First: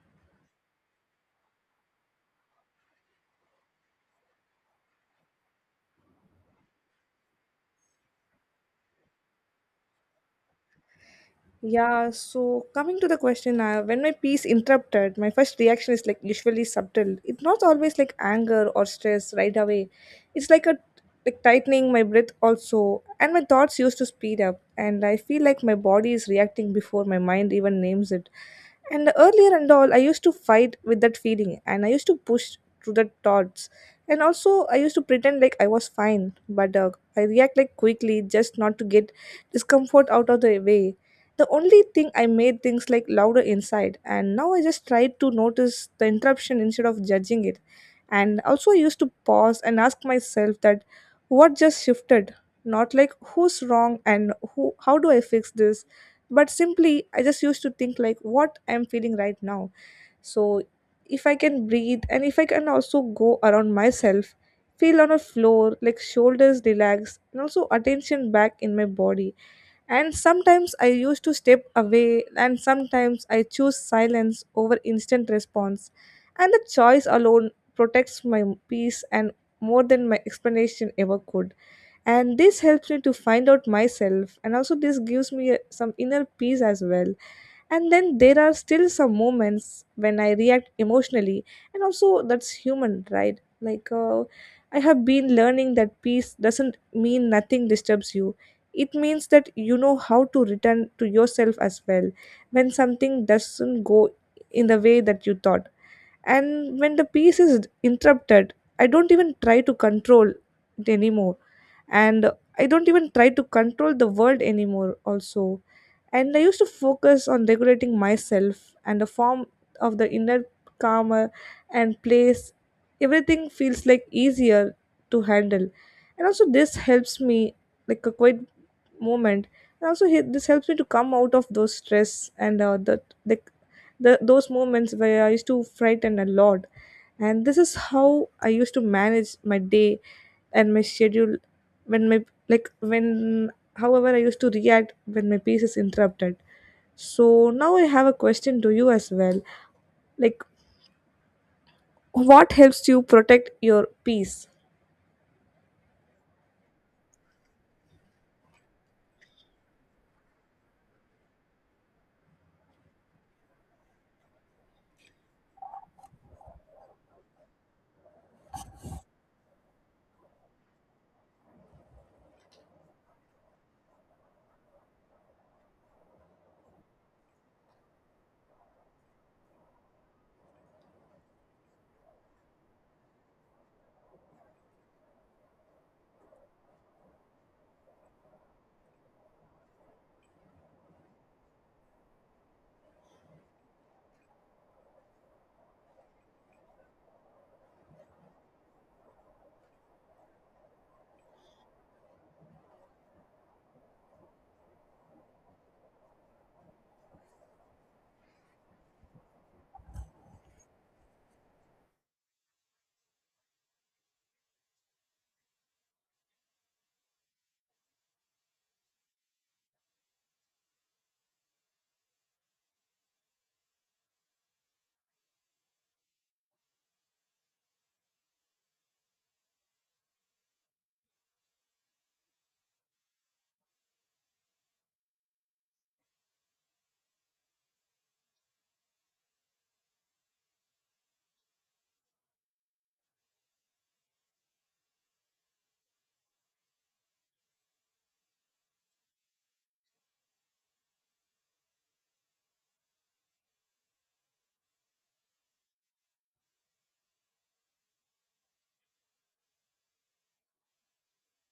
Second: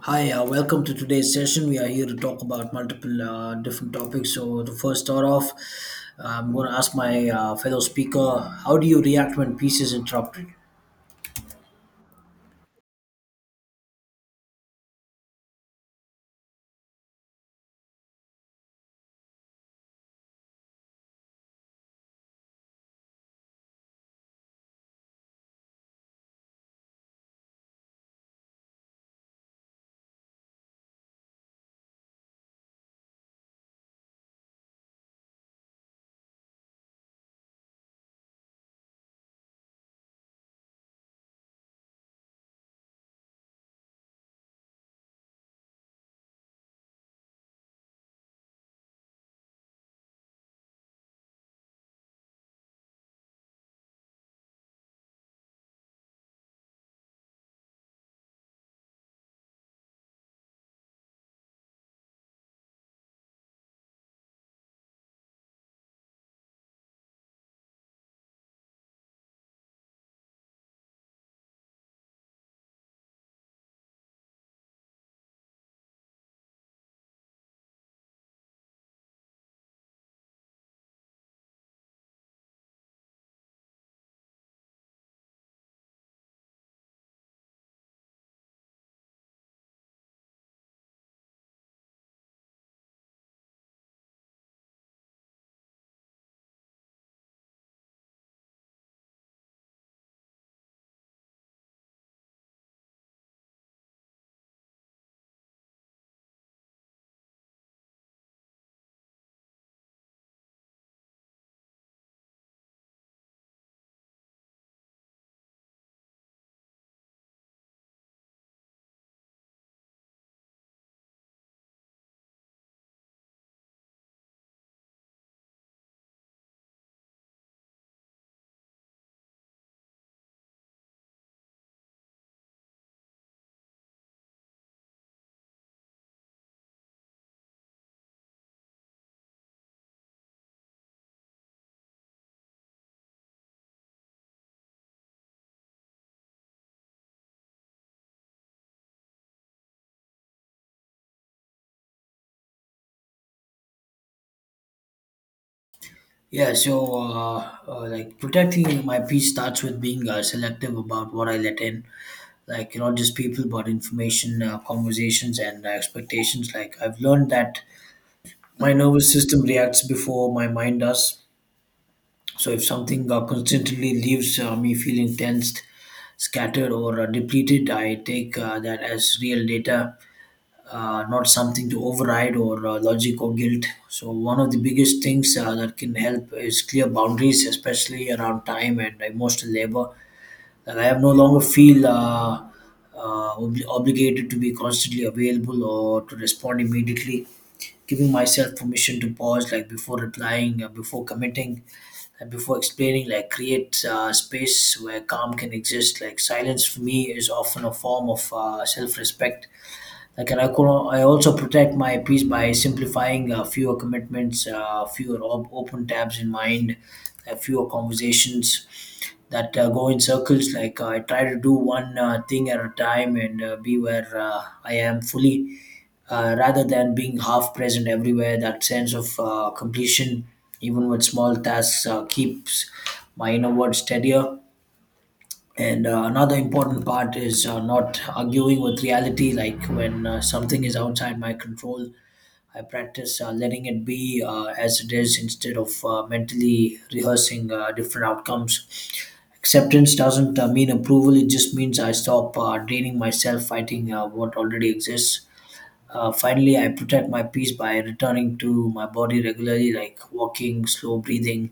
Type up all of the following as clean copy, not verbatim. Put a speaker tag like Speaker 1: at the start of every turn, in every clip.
Speaker 1: Hi, welcome to today's session. We are here to talk about multiple different topics. So, to first start off, I'm going to ask my fellow speaker, how do you react when peace is interrupted?
Speaker 2: Yeah, so coming to the question, when my peace interrupted, my first reaction is like usually subtle. It's not always like anger or stress right away. It's like a like tightening my breath also, and my thoughts used to speed up, and I feel like my body is reacting before my mind even names it. And earlier and all, I used to fight with that feeling, and I used to push through the thoughts, and also I used to pretend like I was fine, but I react like quickly just not to get discomfort out of the way the only thing I made things like louder inside, and now I just try to notice the interruption instead of judging it. And also, I used to pause and ask myself that what just shifted, not like who's wrong and who, how do I fix this, but simply I just used to think like what I'm feeling right now. So, if I can breathe and if I can also go around myself, feel on a floor, like shoulders relax, and also attention back in my body, and sometimes I used to step away, and sometimes I choose silence over instant response. And the choice alone protects my peace and more than my explanation ever could. And this helps me to find out myself, and also this gives me some inner peace as well. And then there are still some moments when I react emotionally, and also that's human right like I have been learning that peace doesn't mean nothing disturbs you. It means that you know how to return to yourself as well when something doesn't go in the way that you thought. And when the peace is interrupted, I don't even try to control it anymore, and I don't even try to control the world anymore also. And I used to focus on regulating myself and the form of the inner calmer and place, everything feels like easier to handle. And also this helps me like a quite moment, and also he, this helps me to come out of those stress and the those moments where I used to frighten a lot. And this is how I used to manage my day and my schedule when my like when however I used to react when my peace is interrupted. So now I have a question to you as well, like what helps you protect your peace?
Speaker 1: Yeah, so like protecting my peace starts with being selective about what I let in, like not just people, but information, conversations, and expectations. Like I've learned that my nervous system reacts before my mind does. So if something constantly leaves me feeling tensed, scattered or depleted. I take that as real data, not something to override or logic or guilt. So, one of the biggest things that can help is clear boundaries, especially around time and emotional labor, and I have no longer feel obligated to be constantly available or to respond immediately. Giving myself permission to pause, like before replying, before committing, and before explaining, like create space where calm can exist. Like silence for me is often a form of self-respect, I also protect my piece by simplifying fewer commitments, fewer open tabs in mind, fewer conversations that go in circles. Like I try to do one thing at a time and be where I am fully, rather than being half present everywhere. That sense of completion, even with small tasks, keeps my inner world steadier. And another important part is not arguing with reality. Like when something is outside my control, I practice letting it be as it is instead of mentally rehearsing different outcomes. Acceptance doesn't mean approval, it just means I stop draining myself fighting what already exists. Finally, I protect my peace by returning to my body regularly, like walking, slow breathing,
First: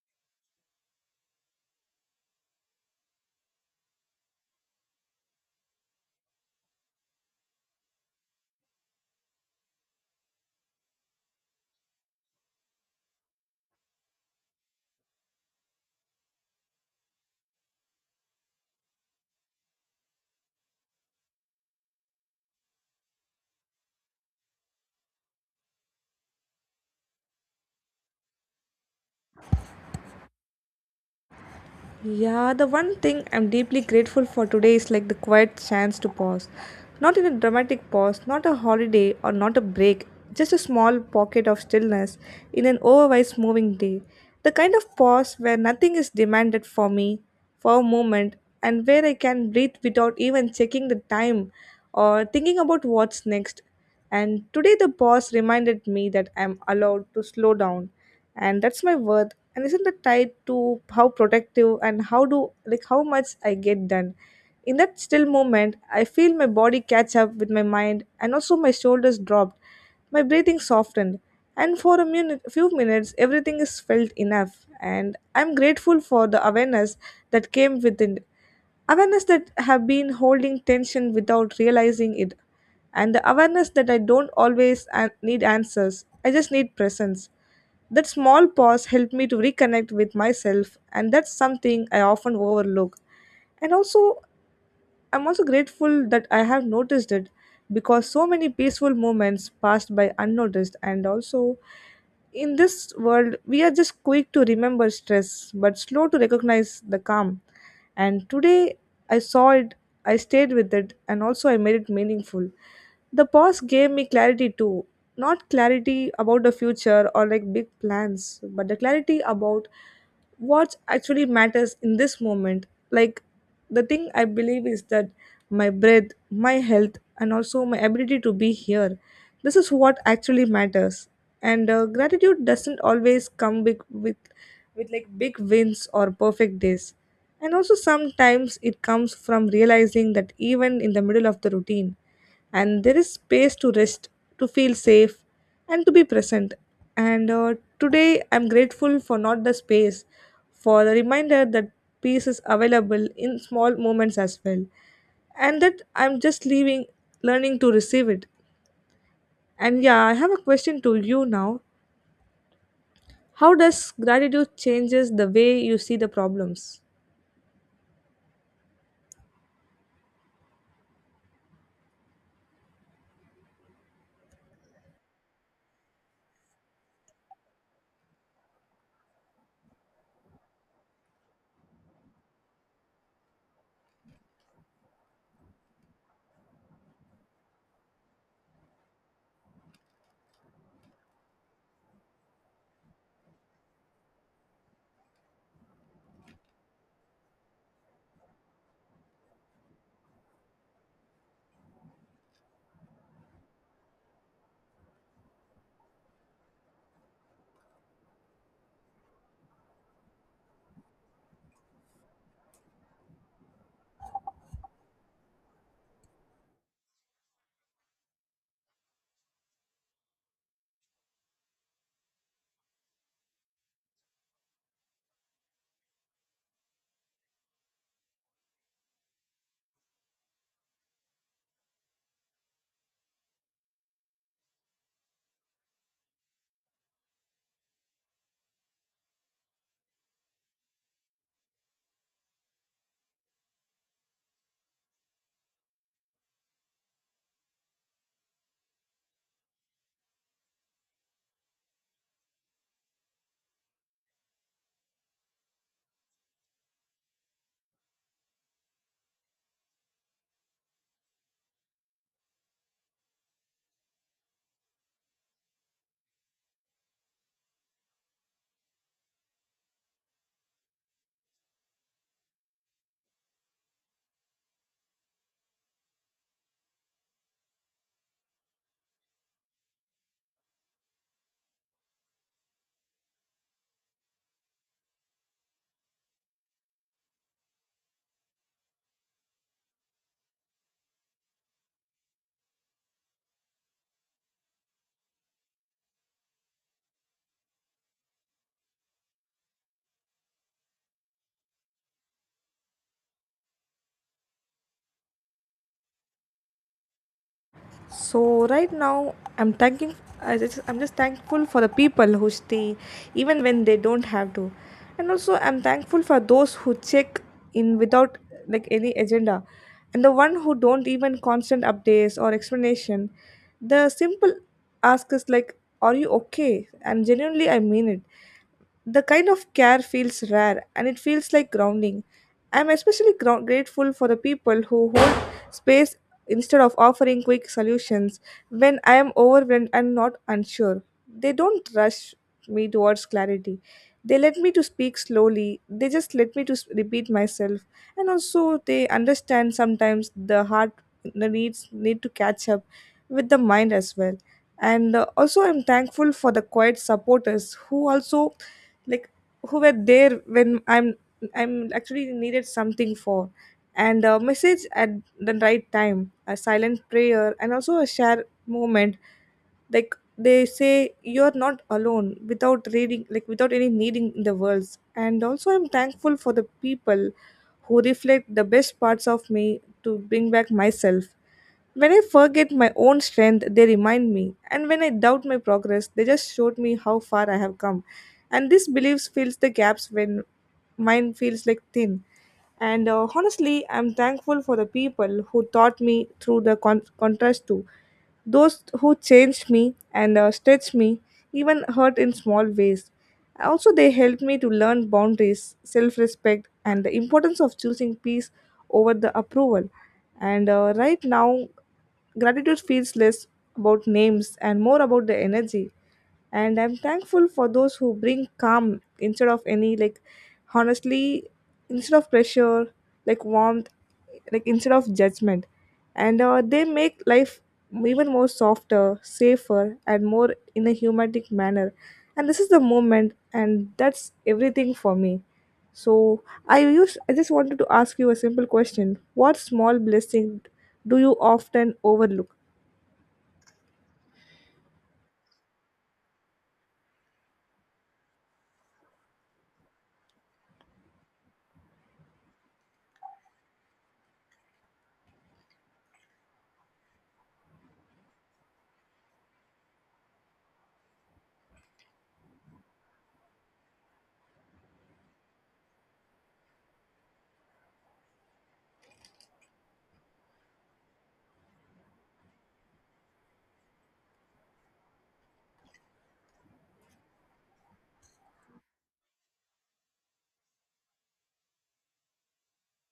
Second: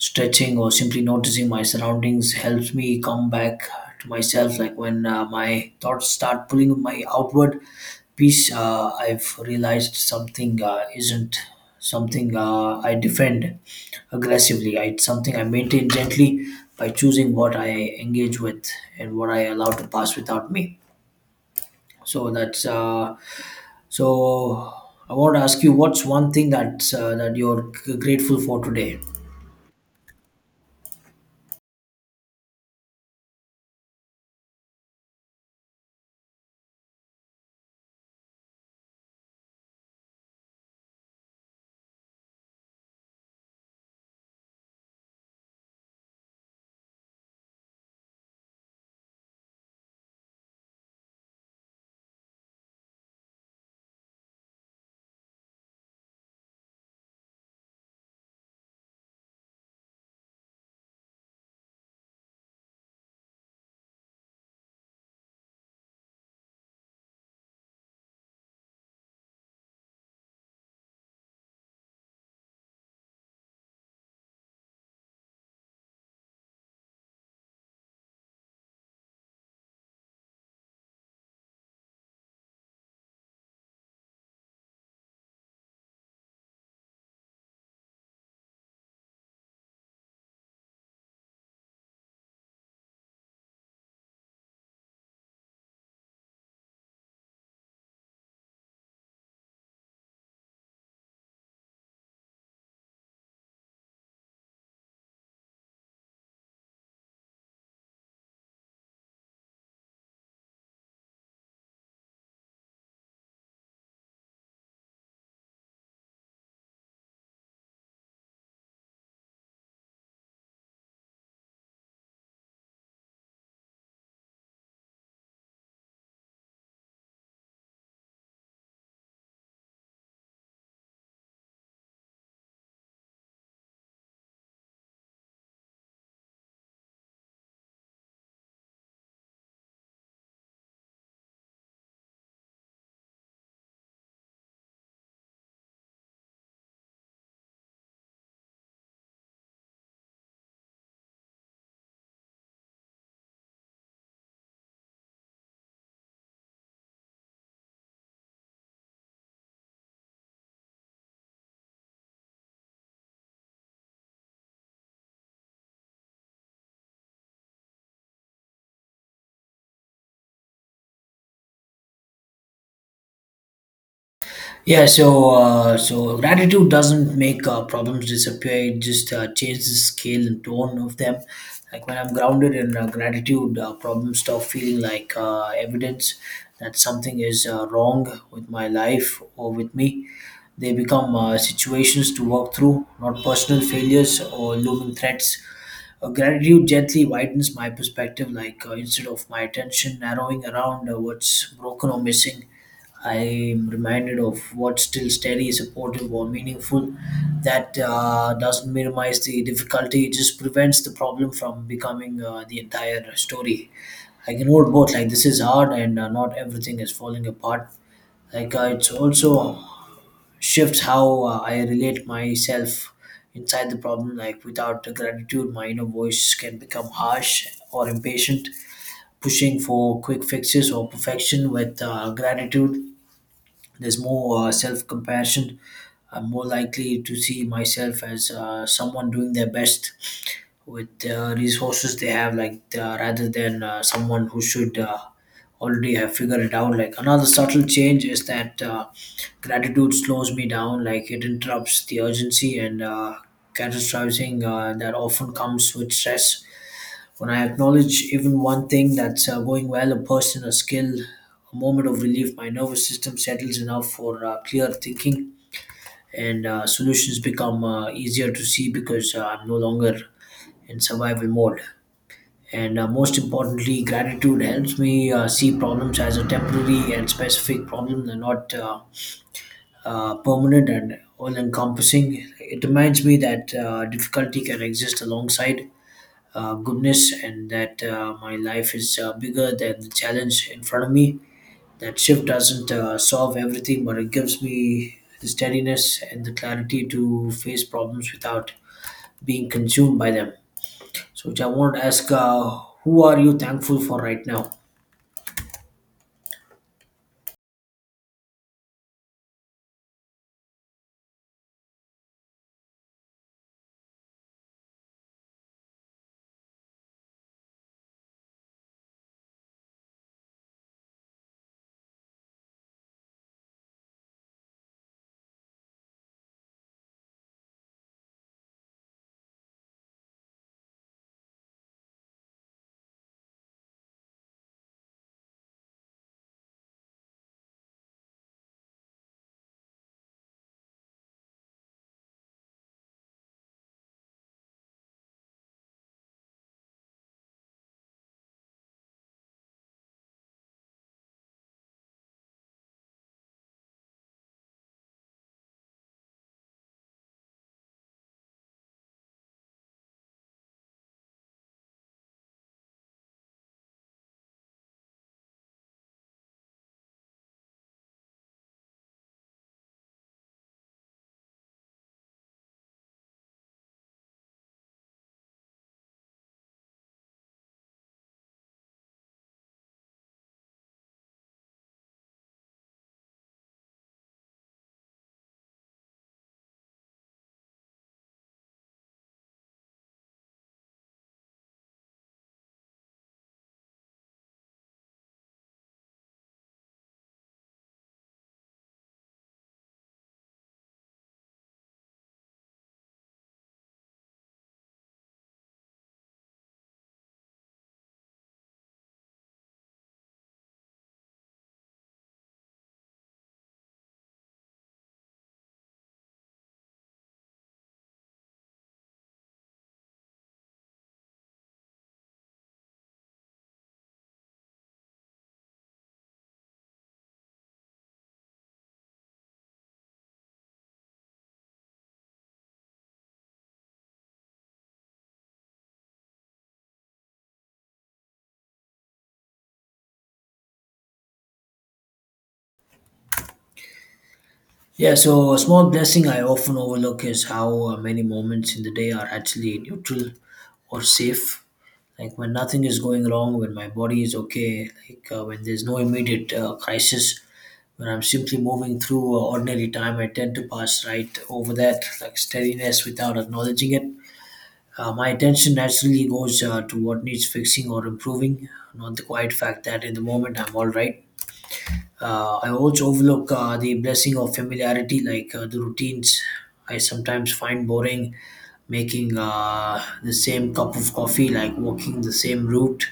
Speaker 1: stretching or simply noticing my surroundings helps me come back to myself. Like when my thoughts start pulling my outward piece, I've realized something isn't something I defend aggressively. It's something I maintain gently by choosing what I engage with and what I allow to pass without me. So that's so. I want to ask you, what's one thing that you're grateful for today?
Speaker 2: Yeah, the one thing I'm deeply grateful for today is like the quiet chance to pause. Not in a dramatic pause, not a holiday or not a break, just a small pocket of stillness in an otherwise moving day. The kind of pause where nothing is demanded for me for a moment, and where I can breathe without even checking the time or thinking about what's next. And today the pause reminded me that I'm allowed to slow down, and that's my worth, and isn't it tied to how protective and how do like how much I get done. In that still moment I feel my body catch up with my mind, and also my shoulders dropped, my breathing softened, and for a minute, few minutes everything is felt enough, and I'm grateful for the awareness that came within, awareness that have been holding tension without realizing it, and the awareness that I don't always need answers, I just need presence. That small pause helped me to reconnect with myself, and that's something I often overlook. And also I'm also grateful that I have noticed it, because so many peaceful moments passed by unnoticed. And also in this world we are just quick to remember stress but slow to recognize the calm. And today I saw it, I stayed with it, and also I made it meaningful. The pause gave me clarity too, not clarity about the future or like big plans, but the clarity about what actually matters in this moment, like the thing I believe is that my breath, my health, and also my ability to be here. This is what actually matters. And gratitude doesn't always come with like big wins or perfect days. And also sometimes it comes from realizing that even in the middle of the routine, and there is space to rest, to feel safe, and to be present. And today, I'm grateful for not the space, for the reminder that peace is available in small moments as well, and that I'm just leaving, learning to receive it. And yeah, I have a question to you now. How does gratitude changes the way you see the problems?
Speaker 1: Yeah, so gratitude doesn't make problems disappear. It just changes the scale and tone of them. Like when I'm grounded in gratitude, problems stop feeling like evidence that something is wrong with my life or with me. They become situations to work through, not personal failures or looming threats. Gratitude gently widens my perspective, instead of my attention narrowing around what's broken or missing, I'm reminded of what's still steady, supportive, or meaningful. That doesn't minimize the difficulty, it just prevents the problem from becoming the entire story. I can hold both, like, this is hard, and not everything is falling apart. It's also shifts how I relate myself inside the problem. Like, without the gratitude, my inner voice can become harsh or impatient, pushing for quick fixes or perfection. With gratitude there's more self compassion. I'm more likely to see myself as someone doing their best with the resources they have, rather than someone who should already have figured it out. Like another subtle change is that gratitude slows me down, like it interrupts the urgency and catastrophizing that often comes with stress. When I acknowledge even one thing that's going well, a person, a skill, a moment of relief, my nervous system settles enough for clear thinking and solutions become easier to see because I'm no longer in survival mode. And most importantly, gratitude helps me see problems as a temporary and specific problem. They're not permanent and all encompassing. It reminds me that difficulty can exist alongside goodness and that my life is bigger than the challenge in front of me. That shift doesn't solve everything, but it gives me the steadiness and the clarity to face problems without being consumed by them. So, which I want to ask, who are you thankful for right now?
Speaker 2: So right now I'm thanking, I just, I'm just thankful for the people who stay even when they don't have to. And also I'm thankful for those who check in without like any agenda, and the one who don't even constant updates or explanation. The simple ask is like are you okay? And genuinely I mean it, the kind of care feels rare and it feels like grounding. I'm especially grateful for the people who hold space instead of offering quick solutions when I am overwhelmed and not unsure. They don't rush me towards clarity. They let me to speak slowly. They just let me to repeat myself. And also they understand sometimes the heart the needs need to catch up with the mind as well. And also I'm thankful for the quiet supporters who also like who were there when I'm actually needed something for, and a message at the right time, a silent prayer, and also a share moment, like they say you're not alone without reading like without any needing in the world. And also I'm thankful for the people who reflect the best parts of me to bring back myself. When I forget my own strength, they remind me. And when I doubt my progress, they just showed me how far I have come. And this beliefs fills the gaps when mine feels like thin. And honestly, I'm thankful for the people who taught me through the contrast too. Those who changed me and stretched me, even hurt in small ways. Also, they helped me to learn boundaries, self respect, and the importance of choosing peace over the approval. And right now, gratitude feels less about names and more about the energy. And I'm thankful for those who bring calm instead of any, like, honestly, instead of pressure, like warmth like instead of judgment, and they make life even more softer safer and more in a humanistic manner, and this is the moment and that's everything for me. So I use I just wanted to ask you a simple question, what small blessing do you often overlook?
Speaker 1: Yeah, so a small blessing I often overlook is how many moments in the day are actually neutral or safe. Like when nothing is going wrong, when my body is okay, when there's no immediate crisis, when I'm simply moving through ordinary time, I tend to pass right over that, like steadiness, without acknowledging it. My attention naturally goes to what needs fixing or improving, not the quiet fact that in the moment I'm all right. I also overlook the blessing of familiarity, the routines I sometimes find boring, making the same cup of coffee, like walking the same route,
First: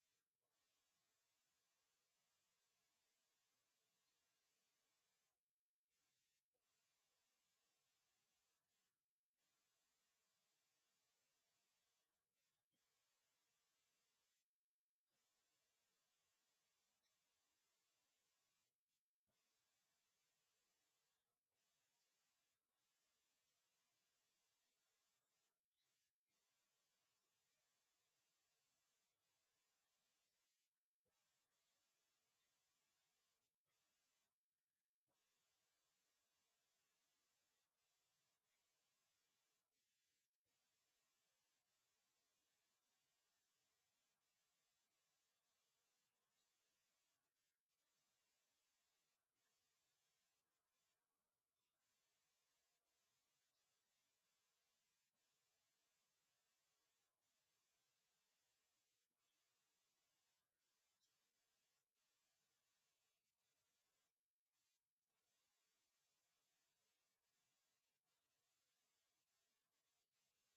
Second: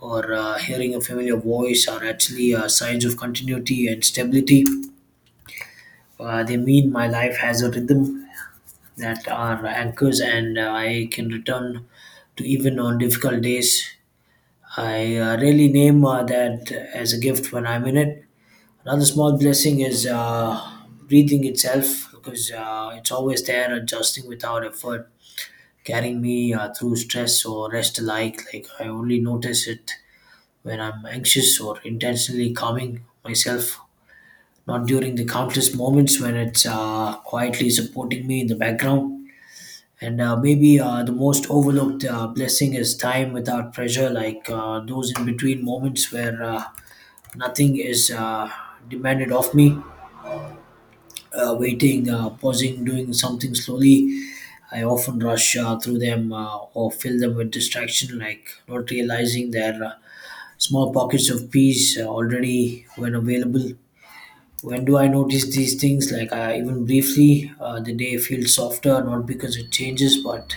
Speaker 1: or hearing a familiar voice, are actually signs of continuity and stability. They mean my life has a rhythm that are anchors, and I can return to even on difficult days. I really name that as a gift when I'm in it. Another small blessing is breathing itself because it's always there, adjusting without effort, carrying me through stress or rest alike. Like I only notice it when I'm anxious or intentionally calming myself, not during the countless moments when it's quietly supporting me in the background. And maybe the most overlooked blessing is time without pressure, those in between moments where nothing is demanded of me. Waiting, pausing, doing something slowly. I often rush through them or fill them with distraction, like not realizing their small pockets of peace already when available. When do I notice these things? Even briefly, the day feels softer, not because it changes, but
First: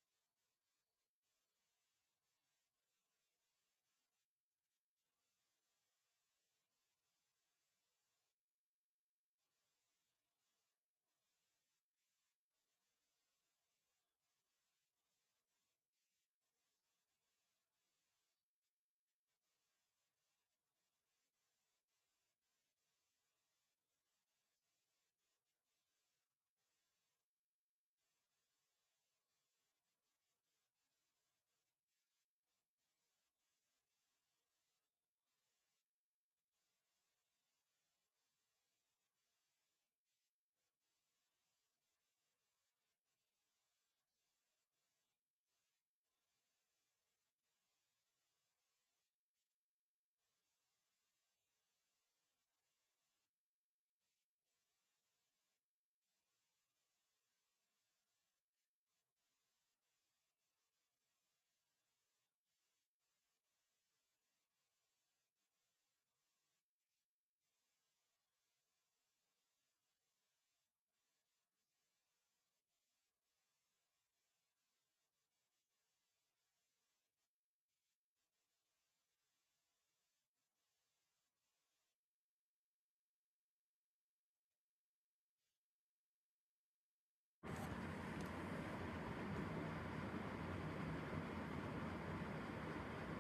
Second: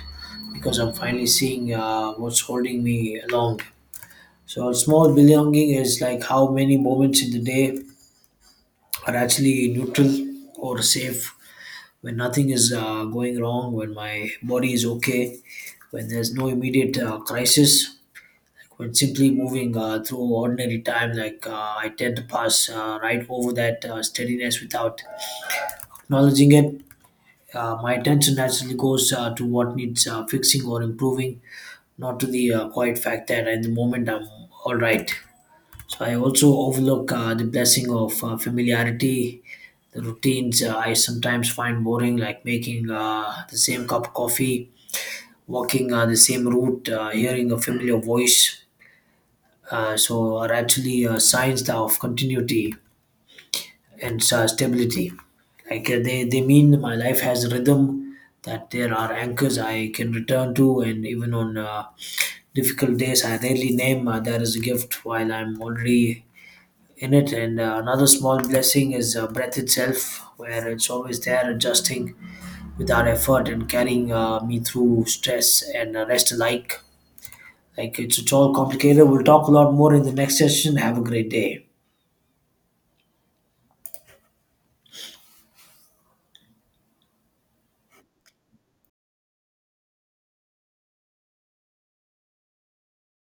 Speaker 1: because I'm finally seeing what's holding me along. So, small belonging is like how many moments in the day are actually neutral or safe, when nothing is going wrong, when my body is okay, when there's no immediate crisis, like when simply moving through ordinary time, I tend to pass right over that steadiness without acknowledging it. My attention naturally goes to what needs fixing or improving, not to the quiet fact that at the moment I'm all right. So I also overlook the blessing of familiarity. The routines I sometimes find boring, like making the same cup of coffee, walking the same route, hearing a familiar voice. So are actually signs of continuity and stability. They mean my life has a rhythm, that there are anchors I can return to, and even on difficult days, I rarely name there is a gift while I'm already in it. And another small blessing is breath itself, where it's always there, adjusting without effort and carrying me through stress and rest alike. It's all complicated. We'll talk a lot more in the next session. Have a great day.